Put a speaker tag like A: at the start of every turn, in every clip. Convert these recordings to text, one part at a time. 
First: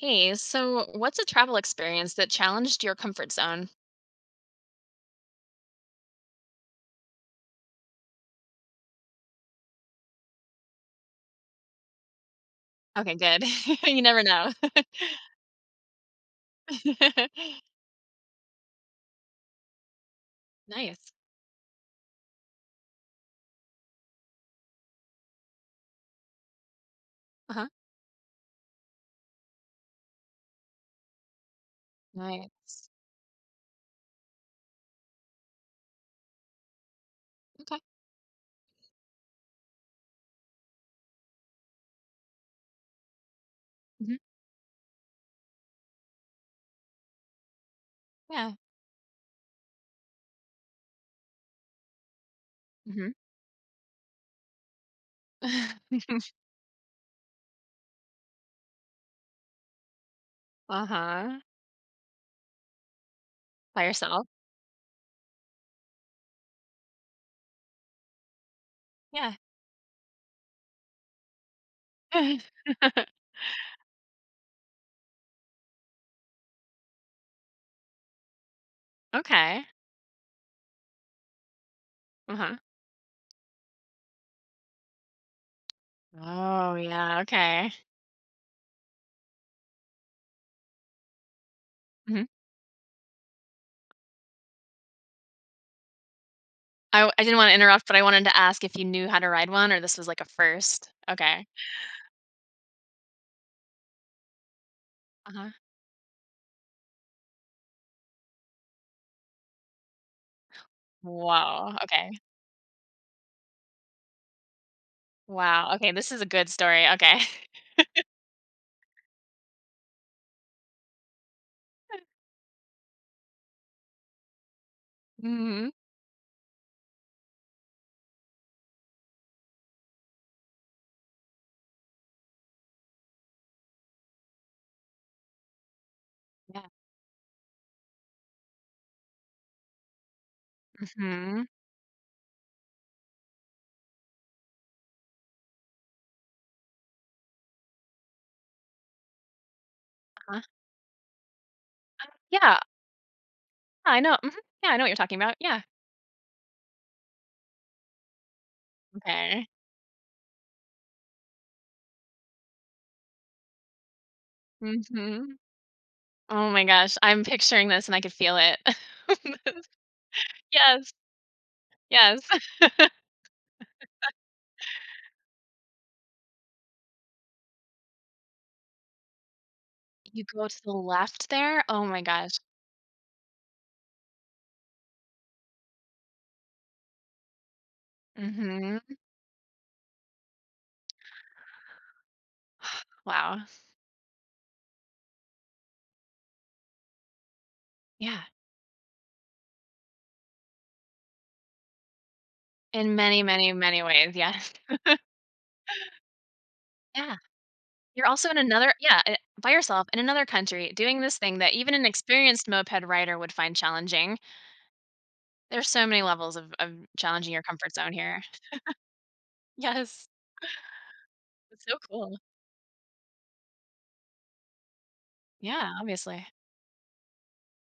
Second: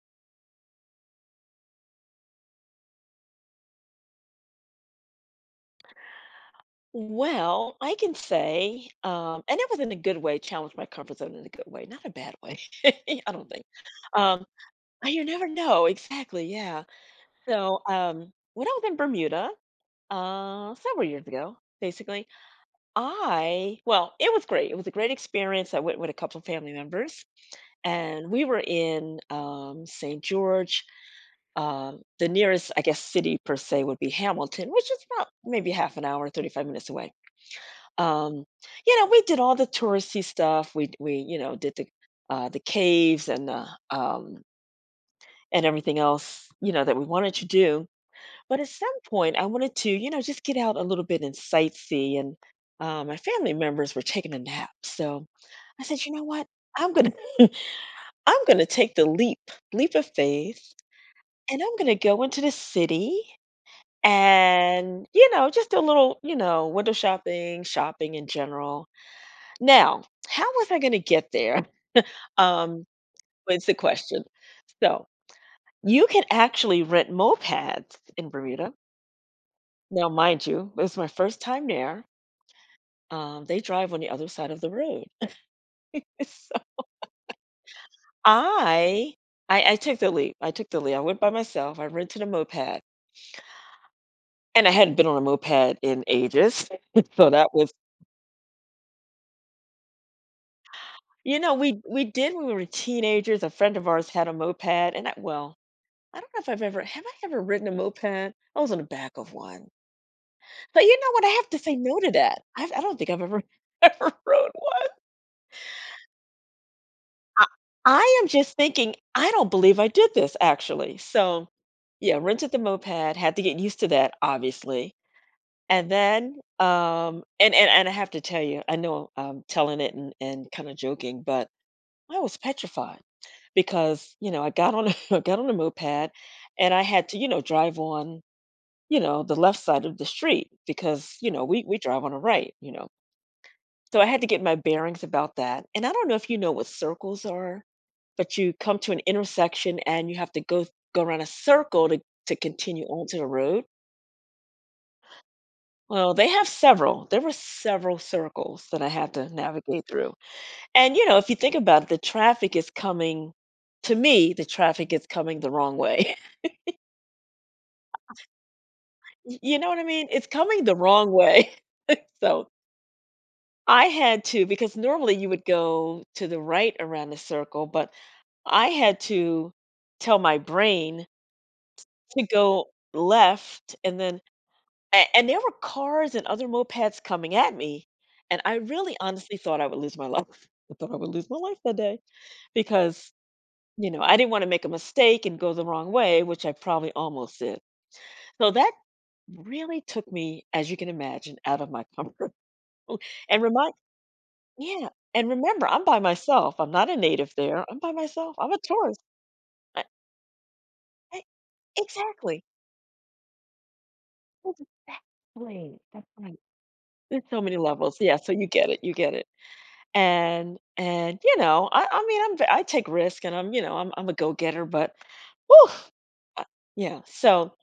A: Hey, so what's a travel experience that challenged your comfort zone?
B: Well, I can say, and it was in a good way, challenge my comfort zone in a good way, not a bad way.
A: Okay,
B: I
A: good.
B: don't think.
A: You never
B: Um,
A: know.
B: oh, you never know. Exactly. Yeah. So, when I was in Bermuda, several
A: Nice.
B: years ago, basically, it was great. It was a great experience. I went with a couple of family members
A: Uh-huh.
B: and we were in, St. George. The nearest, I
A: Nice.
B: guess, city per se would be Hamilton, which is about maybe half an hour, 35 minutes away.
A: Okay.
B: um, you know, we did all the touristy stuff. We, you know, did the caves and the
A: Mhm.
B: and everything else, you know, that we wanted to do.
A: Yeah.
B: But at some point I wanted to, you know, just get out a little bit and sightsee, and
A: Mhm.
B: my family members were taking a nap. So I said, you know what? I'm gonna, I'm gonna take the leap, leap of faith,
A: Uh-huh.
B: and I'm gonna go into the city
A: By yourself?
B: and, you know, just do a little, you know, window shopping, shopping in general.
A: Yeah.
B: Now, how was I gonna get there, um, was the question. So, you can actually rent mopeds in Bermuda.
A: Okay.
B: Now, mind you, it was my first time there,
A: Uh-huh.
B: they drive on the other side of the road. So,
A: Oh, yeah, okay.
B: I I took the leap, I took the leap, I went by myself, I rented
A: Mhm.
B: a moped, and I hadn't been on a moped in ages,
A: I
B: so
A: didn't
B: that
A: wanna
B: was,
A: interrupt, but I wanted to ask if you knew how to ride one or this was like a first.
B: you
A: Okay.
B: know, we did when we were teenagers, a friend of ours had a moped, and I
A: Uh-huh.
B: well I don't know if I've ever, have I ever ridden a moped? I was on the back of one. But you know what? I have to
A: Wow,
B: say no
A: okay.
B: to that. I don't think I've ever ever rode one.
A: Wow, okay, this is a good story, okay.
B: I, I am just thinking, I don't believe I did this actually. So yeah, rented the moped, had to get used to that, obviously.
A: Mhm.
B: And then and I have to tell you, I know I'm telling it and kind of joking, but I was petrified because, you know, I got on a, I got on a moped
A: Yeah.
B: and I had to, you know, drive on, you know, the left side of the street because, you know,
A: Mhm.
B: we drive on the right, you know. So I had to get my bearings about that. And I don't know if you know what circles are, but you come to an intersection and you have
A: Uh, uh,
B: to go around a circle to
A: yeah,
B: continue onto the road.
A: I know, mhm, yeah, I know what you're talking about, yeah,
B: Well, they have several. There were several circles that I had to
A: okay,
B: navigate through. And you know, if you think about it, the traffic is
A: mhm.
B: coming the wrong way.
A: Oh my gosh, I'm picturing this and I could feel it.
B: You know what I mean? It's coming the
A: Yes,
B: wrong way.
A: yes.
B: So I had to, because normally you would go to the right around the circle, but I had to tell
A: You
B: my
A: go to the
B: brain
A: left there? Oh my
B: to
A: gosh,
B: go left, and then and there were cars and other mopeds coming at me. And I
A: mhm,
B: really honestly thought I would lose my life. I thought I would lose my life that day because,
A: wow,
B: you know, I didn't want to make a mistake and go the wrong way, which I probably almost did.
A: yeah,
B: So that really took me, as you can imagine, out of my comfort,
A: in many,
B: and
A: many,
B: reminded,
A: many ways, yes.
B: yeah, and remember, I'm by myself. I'm not a
A: Yeah,
B: native there. I'm by
A: you're also
B: myself.
A: in
B: I'm a
A: another
B: tourist.
A: yeah, by
B: I,
A: yourself in another country doing this
B: I,
A: thing that even an
B: exactly.
A: experienced moped rider would find challenging. There's
B: Exactly.
A: so many
B: That's
A: levels
B: right.
A: of
B: There's
A: challenging
B: so
A: your
B: many
A: comfort zone
B: levels. Yeah,
A: here.
B: so you get it. You get it.
A: Yes,
B: And you
A: it's
B: know,
A: so
B: I
A: cool.
B: mean, I take risk, and I'm, you know, I'm a go getter, but whew,
A: Yeah, obviously.
B: I- yeah. So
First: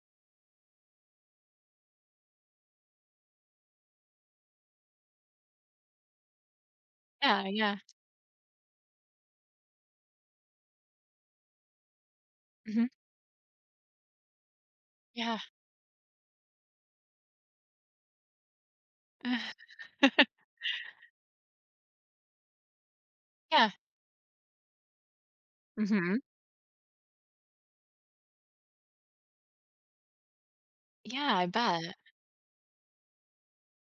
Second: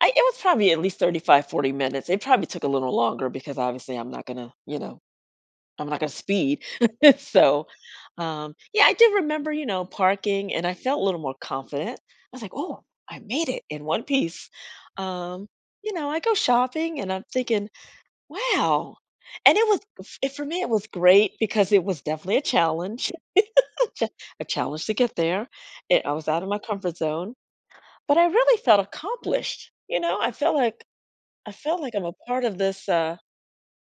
B: I it was probably at least 35, 40 minutes. It probably took a little longer because obviously I'm not gonna, you know, I'm not gonna speed.
A: Yeah,
B: So,
A: yeah.
B: yeah, I did remember, you know, parking, and I felt a little more confident. I was like, "Oh,
A: Mhm.
B: I made it in one piece."
A: Yeah.
B: Um, you know, I go shopping and I'm thinking, "Wow." And it was for me, it was great because it was definitely a challenge,
A: Yeah.
B: ch- a challenge to get there. I
A: Mhm.
B: was out of my comfort zone, but I really felt accomplished. You know, I felt like,
A: Yeah, I
B: I felt
A: bet.
B: like I'm a part of this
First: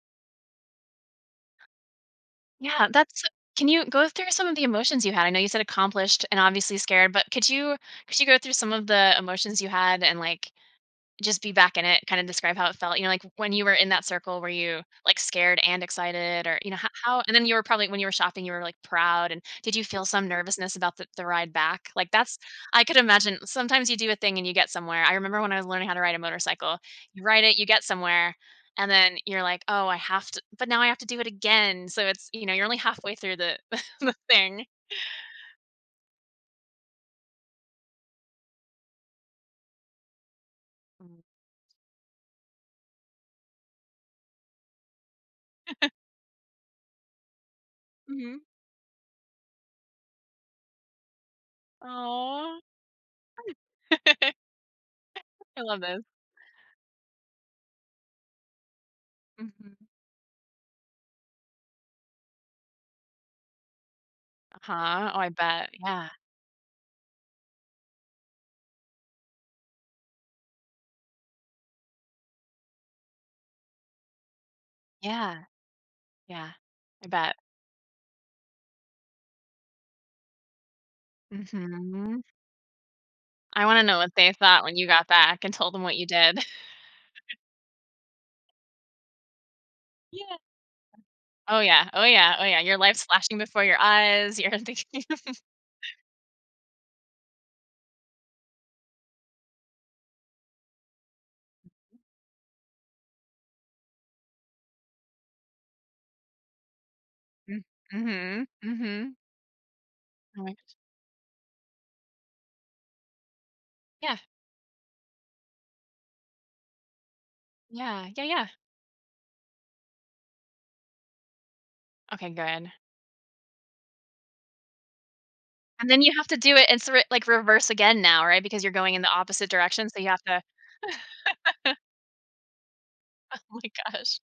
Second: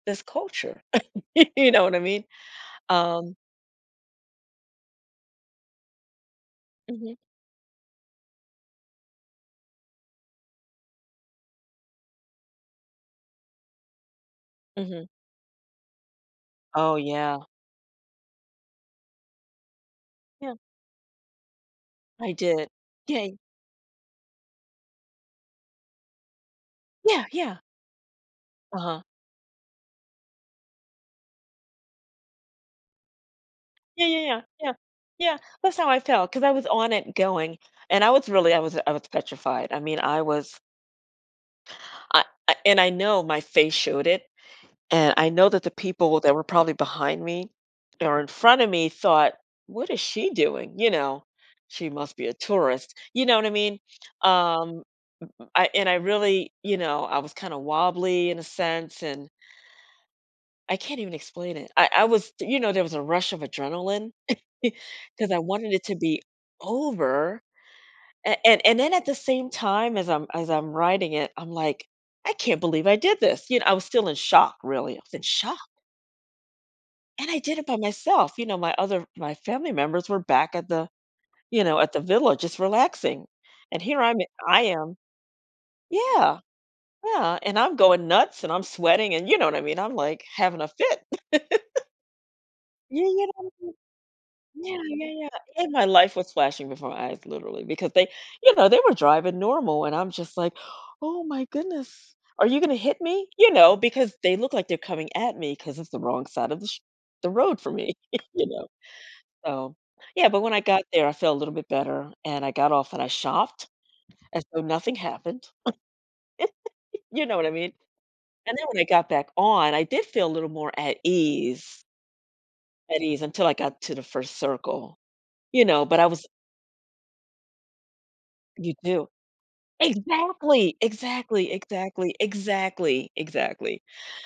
B: this culture. You know what I mean?
A: Yeah, that's
B: Um,
A: can you go through some of the emotions you had? I know you said accomplished and obviously scared,
B: mhm,
A: but could you go through some of the emotions you had and, like, just be back in it, kinda describe how it felt, you know, like, when you were in that circle, were you,
B: mhm.
A: like, scared and excited or, you know, ho
B: Oh,
A: how? And
B: yeah.
A: then you were probably when you were shopping, you were, like, proud, and did you feel some
B: Yeah,
A: nervousness about the ride back? Like,
B: I
A: that's
B: did.
A: I could
B: Yeah.
A: imagine sometimes you do a thing and you get somewhere. I remember when I was learning how to ride a motorcycle, you
B: Yeah,
A: ride it,
B: yeah.
A: you get somewhere, and
B: Uh-huh.
A: then you're like, "Oh, I have to but now I have to do it again," so it's you know, you're only halfway through the
B: Yeah,
A: the
B: yeah, yeah,
A: thing.
B: yeah. Yeah, that's how I felt because I was on it going, and I was petrified. I mean, I was
A: Mm.
B: I I and I know my face showed it, and I know that the people that were probably behind me or in
A: Mhm.
B: front of me thought, "What is she doing?" You know? "She must be a
A: Aw.
B: tourist." You know what I mean? Um,
A: I
B: I
A: love
B: and I
A: this.
B: really, you know, I was kinda wobbly in a sense, and
A: Mhm.
B: I can't even explain it. I was, you know, there was a rush of adrenaline
A: Uh-huh. Oh, I
B: because I
A: bet.
B: wanted it to
A: Yeah.
B: be over, a and then at the same time as I'm writing it, I'm like, "I can't believe I did this." You know, I was still in shock, really, I was in
A: Yeah.
B: shock,
A: Yeah, I
B: and
A: bet.
B: I did it by myself, you know, my family members were back at the, you know, at the
A: Mhm.
B: villa just relaxing,
A: I
B: and
A: wanna know
B: here
A: what
B: I'm
A: they
B: I
A: thought when you
B: am
A: got back and told them what you
B: Yeah,
A: did.
B: yeah, and I'm going nuts, and I'm sweating, and you know what I mean, I'm, like,
A: Yeah.
B: having a
A: Oh,
B: fit.
A: yeah. Oh, yeah. Oh, yeah. Your life's
B: Yeah,
A: flashing before your eyes. You're
B: yeah,
A: thinking
B: yeah, yeah, and my life was flashing before my eyes literally because they, you know, they were driving normal, and I'm just like, "Oh my goodness, are you gonna hit me?" You know, because they look like they're coming at me because it's the wrong side of the sh the
A: mm
B: road for me,
A: mhm,
B: you know,
A: mhm.
B: so yeah, but
A: Oh
B: when
A: my
B: I got there, I felt a little bit better, and I got off and I shopped
A: yeah,
B: as though nothing happened, you know what I mean?
A: yeah, yeah, yeah.
B: And then when I got back on, I did feel a little more at ease,
A: Okay, good.
B: at ease, until I got to the first circle, you know,
A: And
B: but
A: then
B: I
A: you
B: was,
A: have to do it in sor like, reverse again now, right? Because you're
B: you
A: going in the
B: do.
A: opposite direction, so you have to
B: Exactly, exactly, exactly, exactly,
A: Oh my
B: exactly.
A: gosh.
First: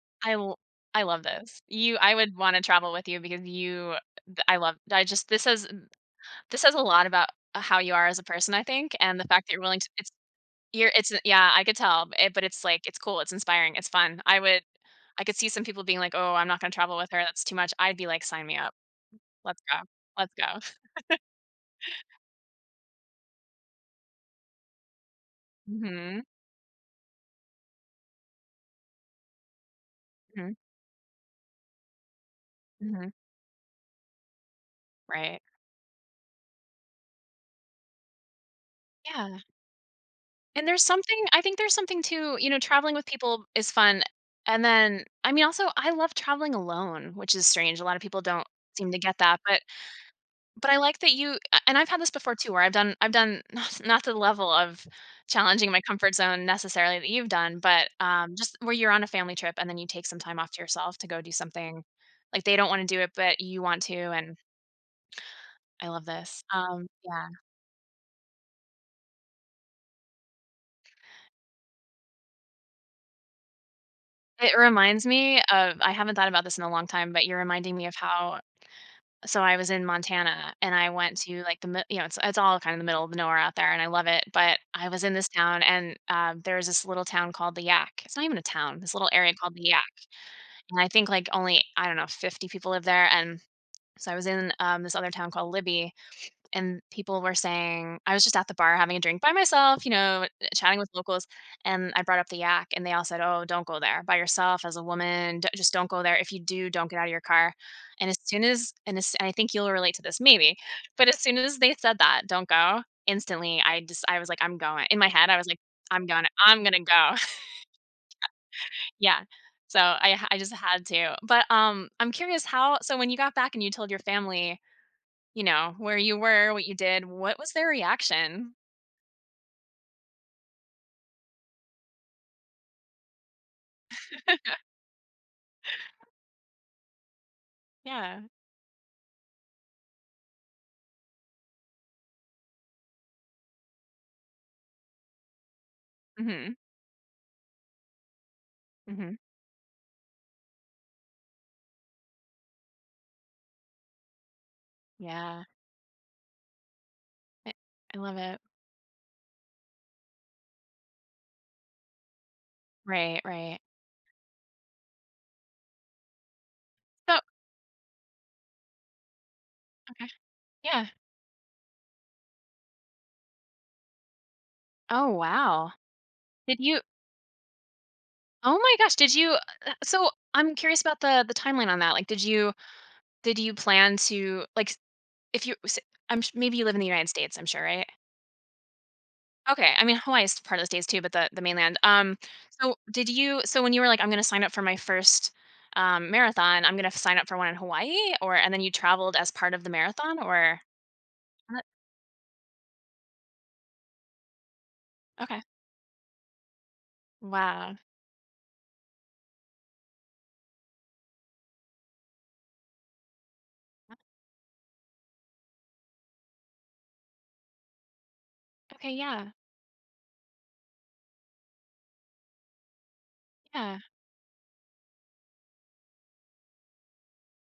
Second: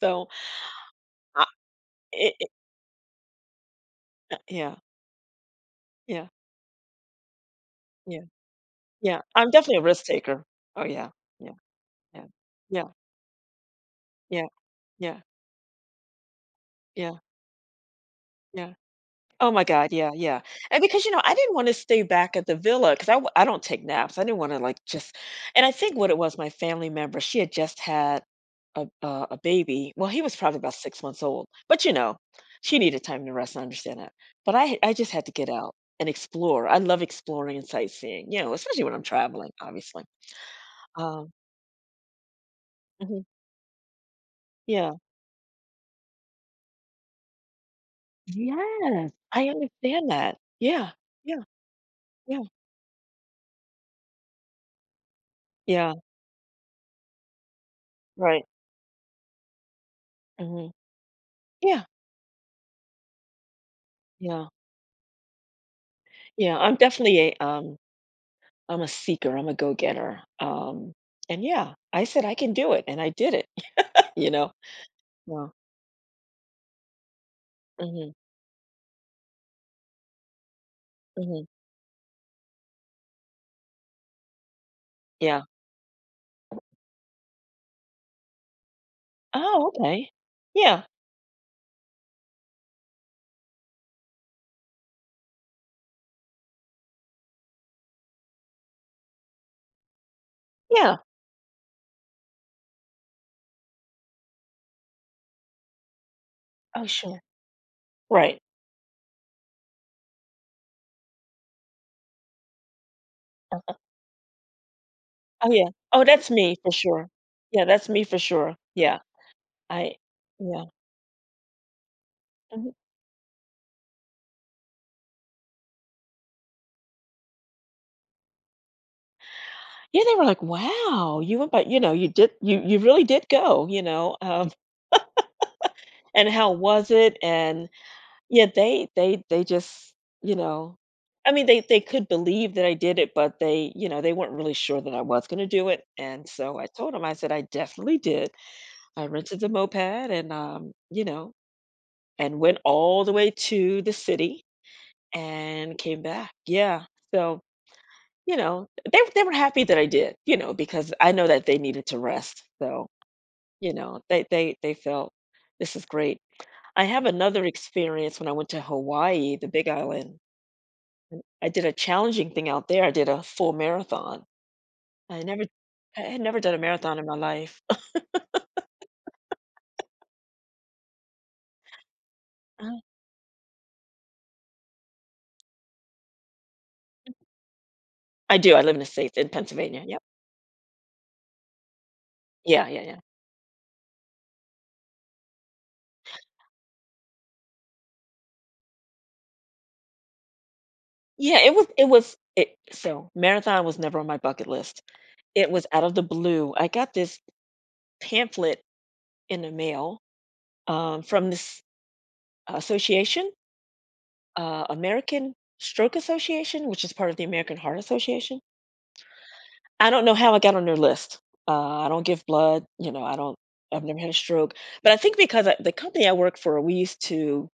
B: So,
A: I l I love
B: uh,
A: this. You I
B: it
A: would
B: it
A: wanna travel with you because you th I love
B: yeah,
A: I just this is
B: yeah,
A: this says a lot about how you are as a
B: yeah,
A: person, I think, and
B: yeah.
A: the fact
B: I'm
A: that you're
B: definitely
A: willing
B: a
A: to
B: risk
A: it's
B: taker. Oh,
A: you're
B: yeah,
A: it's yeah,
B: yeah,
A: I could tell,
B: yeah,
A: it but it's, like,
B: yeah,
A: it's cool, it's inspiring, it's fun. I
B: yeah,
A: would
B: yeah,
A: I could see some people being like, "Oh, I'm not gonna travel with her,
B: yeah,
A: that's too much." I'd be like, "Sign me up.
B: yeah. Oh
A: Let's
B: my
A: go.
B: god, yeah,
A: Let's
B: yeah,
A: go."
B: and because, you know, I didn't wanna stay back at the villa 'cause I don't take naps, I didn't wanna, like, just, and I think what it
A: Mhm.
B: was, my family member, she had just had a baby, well, he was
A: Mhm.
B: probably about 6 months old, but, you know, she needed
A: Mhm.
B: time to rest, I understand that, but I just had to
A: Right.
B: get out and explore, I love exploring and sightseeing, you know, especially when I'm
A: Yeah.
B: traveling, obviously,
A: And there's something
B: um
A: I think there's something too, you know, traveling with
B: mhm,
A: people is fun, and
B: yeah.
A: then I mean, also, I love traveling alone, which is strange, a lot of people don't seem to
B: Yes,
A: get that,
B: I
A: but
B: understand that.
A: But I
B: Yeah,
A: like that you
B: yeah,
A: a and I've had this before
B: yeah,
A: too, where I've done not not to the level of challenging my
B: yeah,
A: comfort zone necessarily that you've done, but,
B: right,
A: just where you're on a family trip and then you take some time off to
B: mhm,
A: yourself to go do something,
B: yeah,
A: like, they don't wanna do it, but you want to, and
B: yeah.
A: I love this.
B: Yeah, I'm
A: Yeah.
B: definitely a I'm a seeker, I'm a go-getter. And yeah, I said I can do it and I did it, you know.
A: It reminds me
B: Yeah.
A: of I haven't thought about this in a long time, but you're reminding me of
B: Mhm.
A: how. So I was in Montana and I went to
B: Mhm.
A: like the mi you know, it's all kind of the middle of nowhere out there and I love it, but I was in this
B: Yeah.
A: town and, there's this little town called The Yak. It's not even a town, this little area called The
B: Oh,
A: Yak,
B: okay.
A: and
B: Yeah.
A: I think like only, I don't know, 50 people live there, and so I was in, this other town called Libby and people were saying I was just at the bar having a drink by myself, you know, chatting with
B: Yeah.
A: locals, and I brought up the yak, and they all said, "Oh, don't go there by yourself as a woman. Just don't go there. If you do,
B: Oh,
A: don't get out of
B: sure.
A: your car." And as
B: Right.
A: soon as and I think you'll relate to this, maybe, but as soon as they said that, "Don't go," instantly,
B: Uh,
A: I just I was like, "I'm going." In my head, I was
B: oh,
A: like,
B: yeah. Oh,
A: "I'm going.
B: that's me
A: I'm
B: for
A: gonna
B: sure.
A: go."
B: Yeah, that's me for sure. Yeah.
A: yeah. So
B: I
A: I just
B: yeah.
A: had to. But I'm curious
B: Mhm.
A: how. So when you got back and you told your family, you know, where you were, what you did, what was their reaction?
B: Yeah, they were like, "Wow, you went by, you know, you you really did go, you know. Um, and how was it?" And
A: Yeah.
B: yeah, they just, you know, I mean, they could believe that I did it, but they, you know, they weren't really sure that I was gonna do it, and
A: Mhm.
B: so I told them, I said, "I definitely did." I
A: Mhm.
B: rented the moped and, you know, and went all the way to the city
A: Yeah.
B: and came back. Yeah, so,
A: I I love
B: you
A: it.
B: know, they were happy that I did, you know, because I know that they needed to rest, so,
A: Right, right.
B: you know, they felt, "This is great." I have
A: So
B: another experience when I went to Hawaii, the Big
A: okay.
B: Island.
A: Yeah.
B: I did a challenging thing out there. I did a full marathon.
A: Oh,
B: I never
A: wow.
B: I had never done a
A: Did you
B: marathon in my life.
A: Oh my gosh, did you so I'm curious about the timeline on that. Like, did you plan to like if you s- I'm maybe you live in the United States, I'm sure, right?
B: I do. I live in the States, in
A: Okay, I
B: Pennsylvania.
A: mean,
B: Yep.
A: Hawaii is part of the States too, but the mainland.
B: Yeah,
A: So
B: yeah, yeah.
A: did you so when you were like, "I'm gonna sign up for my first, marathon, I'm gonna sign up for one in Hawaii," or and then you traveled as part of the marathon, or
B: Yeah, it
A: what?
B: was it was it so marathon was never on my bucket list.
A: Okay.
B: It was out of the blue. I got this
A: Wow.
B: pamphlet in the mail, from this association, American Stroke Association, which is part of the American Heart Association.
A: Okay, yeah,
B: I don't know how I got on their list. I don't give blood,
A: yeah.
B: I've never had a stroke, but I think because I the company I work for, we used to,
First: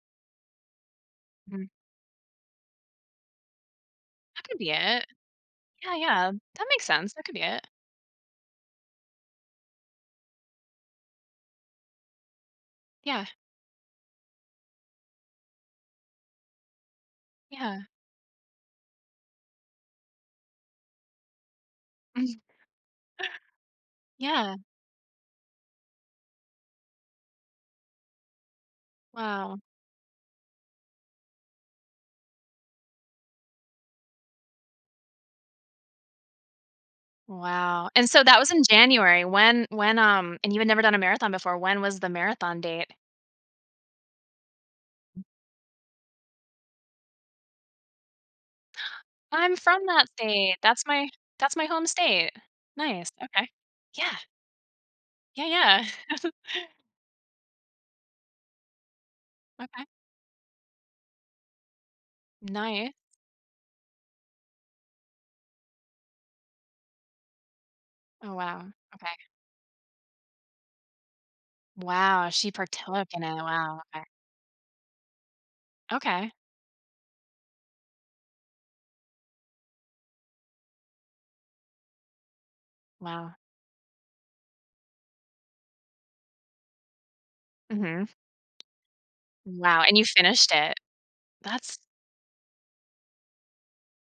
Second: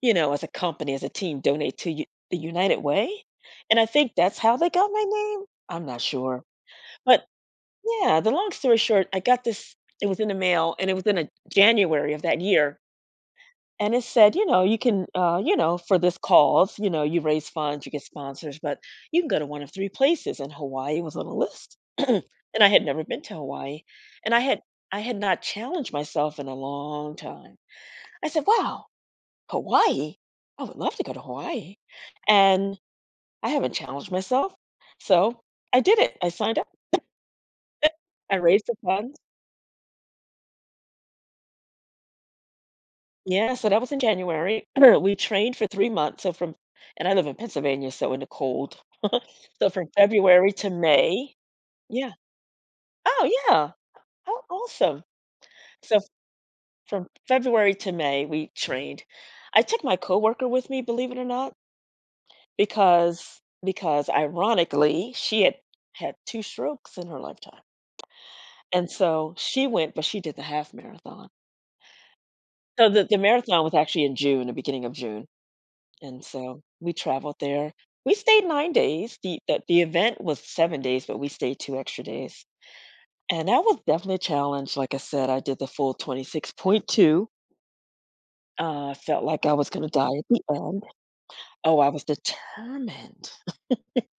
B: you know, as a company, as a team,
A: Mhm.
B: donate to U the United Way, and I think that's
A: That
B: how
A: could
B: they
A: be
B: got my
A: it.
B: name? I'm
A: Yeah,
B: not
A: yeah.
B: sure,
A: That makes sense, that
B: but
A: could be it.
B: yeah, the long story short, I got this it was in the mail, and it was in a January of that year.
A: Yeah,
B: And it said, you know, you can, you know, for this cause, you know, you raise
A: yeah.
B: funds, you get sponsors, but you can go to one of three places. And Hawaii was on the list. And
A: Mhm.
B: I had never been to Hawaii. And
A: Yeah.
B: I had not challenged myself in a long time. I said, wow,
A: Wow.
B: Hawaii. I would love to go to Hawaii. And I haven't challenged myself. So I did it. I signed up.
A: Wow. And so
B: I
A: that was in
B: raised the funds.
A: January. Um, and you had never done a marathon before, when was the marathon date?
B: Yeah, so that was in January. We trained for 3 months, so from and I live in Pennsylvania, so in the cold.
A: I'm
B: So
A: from
B: from
A: that
B: February
A: state.
B: to May
A: That's my home
B: yeah.
A: state. Nice,
B: Oh,
A: okay.
B: yeah.
A: Yeah.
B: Oh, awesome.
A: Yeah, yeah.
B: So from February to May, we trained. I took
A: Okay.
B: my coworker with me, believe it or not,
A: Nice.
B: because ironically, she had had 2 strokes in her lifetime,
A: Oh, wow.
B: and
A: Okay.
B: so she went, but she did the half marathon.
A: Wow, she
B: So the
A: partook
B: the
A: in it.
B: marathon was
A: Wow, okay.
B: actually in June, the beginning of June. And
A: Okay.
B: so we traveled there. We stayed 9 days. The event was 7 days, but we stayed 2 extra days.
A: Wow.
B: And that was definitely a challenge. Like I said, I did the full 26.2.
A: Mhm.
B: I felt like I was
A: Wow,
B: gonna
A: and you
B: die at the
A: finished it.
B: end.
A: That's
B: Oh, I was determined.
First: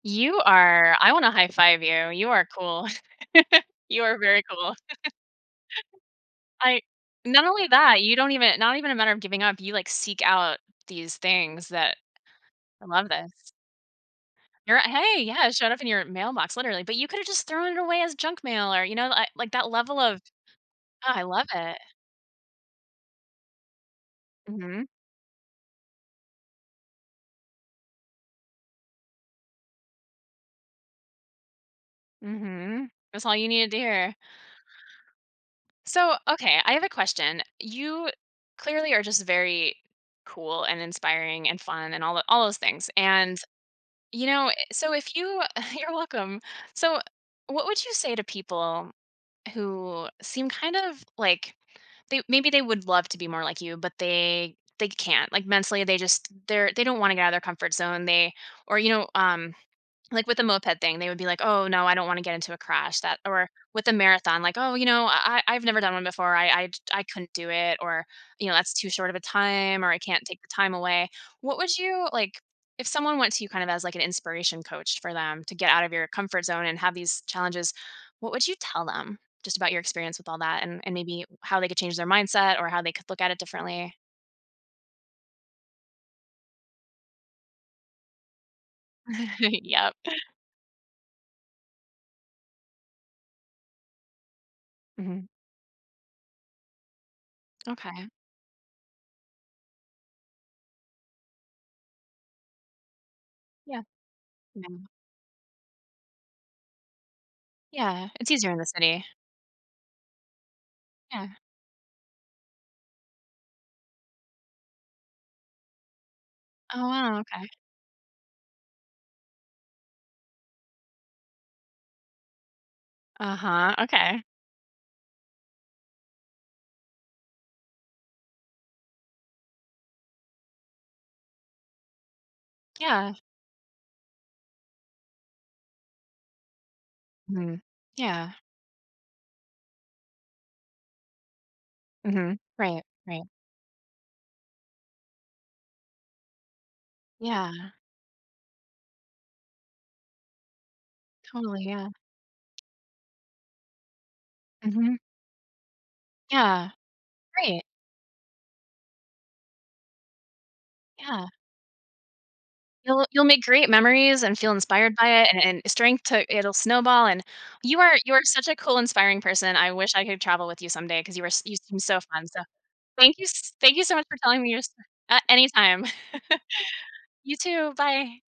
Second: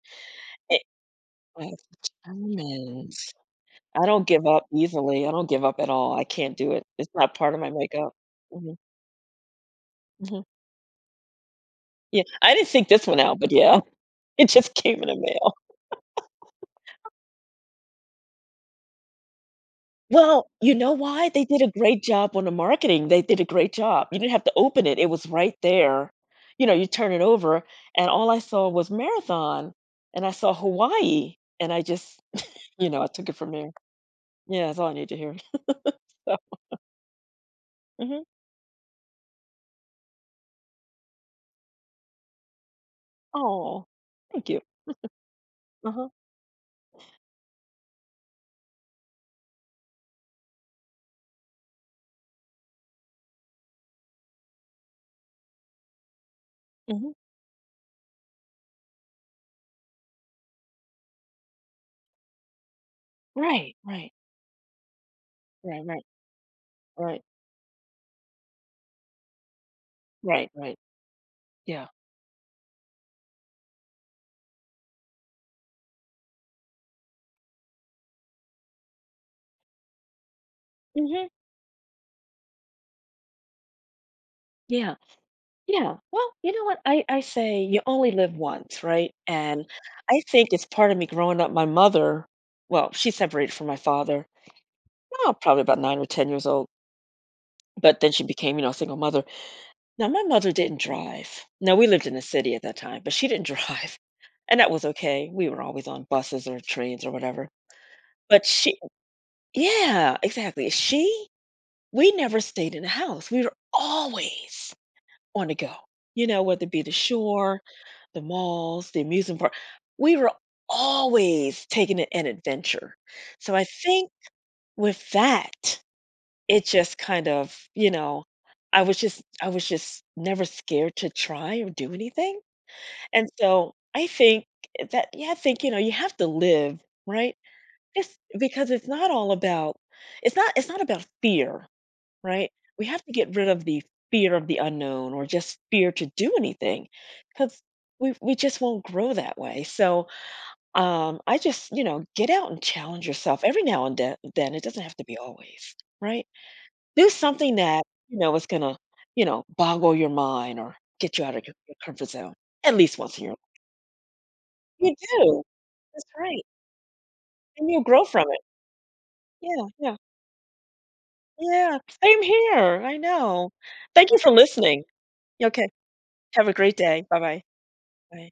A: you
B: It
A: are I wanna high
B: I
A: five
B: was
A: you. You are cool.
B: determined.
A: You
B: I
A: are
B: don't
A: very
B: give up
A: cool.
B: easily. I don't give up at all. I can't do
A: I
B: it. It's not
A: not
B: part of
A: only
B: my
A: that,
B: makeup.
A: you don't even not
B: Mhm,
A: even a matter of giving up, you, like, seek
B: mhm.
A: out these things that
B: Yeah, I didn't
A: I
B: think this
A: love
B: one
A: this.
B: out, but yeah, it just
A: You're right
B: came in the
A: hey, yeah, it
B: mail.
A: showed up in your mailbox, literally, but you coulda just thrown it away as junk mail or, you know, I like, that level of
B: Well, you know
A: oh, I
B: why? They
A: love
B: did
A: it.
B: a great job on the marketing, they did a great job. You didn't have to
A: Mhm,
B: open it, it was right there. You know, you turn it over, and all I saw was marathon, and I saw Hawaii, and I just
A: mhm.
B: you know, I
A: That's
B: took
A: all
B: it
A: you
B: from there.
A: needed to hear.
B: Yeah, that's all I need to hear.
A: So,
B: So
A: okay, I have a question. You
B: mhm.
A: clearly are just very cool and inspiring and fun and all tho all those things, and,
B: Aw,
A: you
B: thank
A: know,
B: you.
A: so if you you're
B: Uh-huh,
A: welcome. So, what would you say to people who seem kind of like they maybe they would love to be more like you, but they can't. Like mentally, they just they don't want
B: mhm.
A: to get out of their comfort zone. They or you know like with the moped thing, they would be like, "Oh no, I don't want to get into a crash." That or
B: Right,
A: with the
B: right,
A: marathon, like, "Oh, you know, I've never
B: right,
A: done one
B: right,
A: before. I
B: right,
A: couldn't do it," or you know, that's too short of a time, or I can't take the
B: right,
A: time
B: right.
A: away. What would
B: Yeah.
A: you like if someone went to you kind of as like an inspiration coach for them to get out of your comfort zone and have these challenges? What would you tell them just about your experience with all that, and maybe
B: Mhm,
A: how they could change their mindset or how they could look at it differently?
B: yeah. Yeah, well, you know what? I say you only live once, right? And
A: yep.
B: I think it's part of me growing up, my mother well, she separated from my father,
A: hmm
B: oh, probably about 9 or 10 years old, but
A: Okay.
B: then she became, you know, a single mother. Now, my mother didn't drive. Now, we lived in the city at that time, but she didn't
A: Yeah.
B: drive, and that was
A: Yeah.
B: okay. We were always on buses or trains or whatever.
A: Yeah. It's
B: But
A: easier in the
B: she
A: city.
B: yeah, exactly. She
A: Yeah.
B: We never stayed in the house. We were always on the go, you know, whether it be
A: Oh
B: the
A: wow. Okay.
B: shore, the malls, the amusement park. We were always taking it an adventure. So I
A: Uh-huh,
B: think
A: okay.
B: with that, it just kind of, you know, I was just never scared to try or do anything.
A: Yeah.
B: And so I think that yeah, I think, you know, you have to live, right?
A: Mhm.
B: It's
A: Yeah.
B: because it's not all about it's not about fear
A: Mhm.
B: right?
A: Right,
B: We have to
A: right.
B: get rid of the fear of the unknown or just fear to do anything because
A: Yeah,
B: we just won't grow that way. So I
A: totally,
B: just, you
A: yeah.
B: know, get out and challenge yourself every now and then. It doesn't have
A: Mhm.
B: to be always, right?
A: Yeah,
B: Do something
A: great,
B: that, you know, is going to, you know, boggle your mind or get you
A: yeah.
B: out of your comfort zone at least once
A: You'll
B: in your life.
A: make great memories and feel inspired
B: You
A: by it,
B: do.
A: and strength
B: That's
A: to
B: right.
A: it'll snowball, and
B: And you'll grow
A: you are
B: from it.
A: such a cool, inspiring person,
B: Yeah.
A: I wish
B: Yeah.
A: I could travel with you someday because you were s you seem
B: Yeah.
A: so
B: Same
A: fun, so
B: here. I know.
A: thank you so much
B: Thank
A: for
B: you for
A: telling me your sto
B: listening. Okay.
A: anytime.
B: Have a great day. Bye
A: You
B: bye.
A: too, bye.
B: Ouais.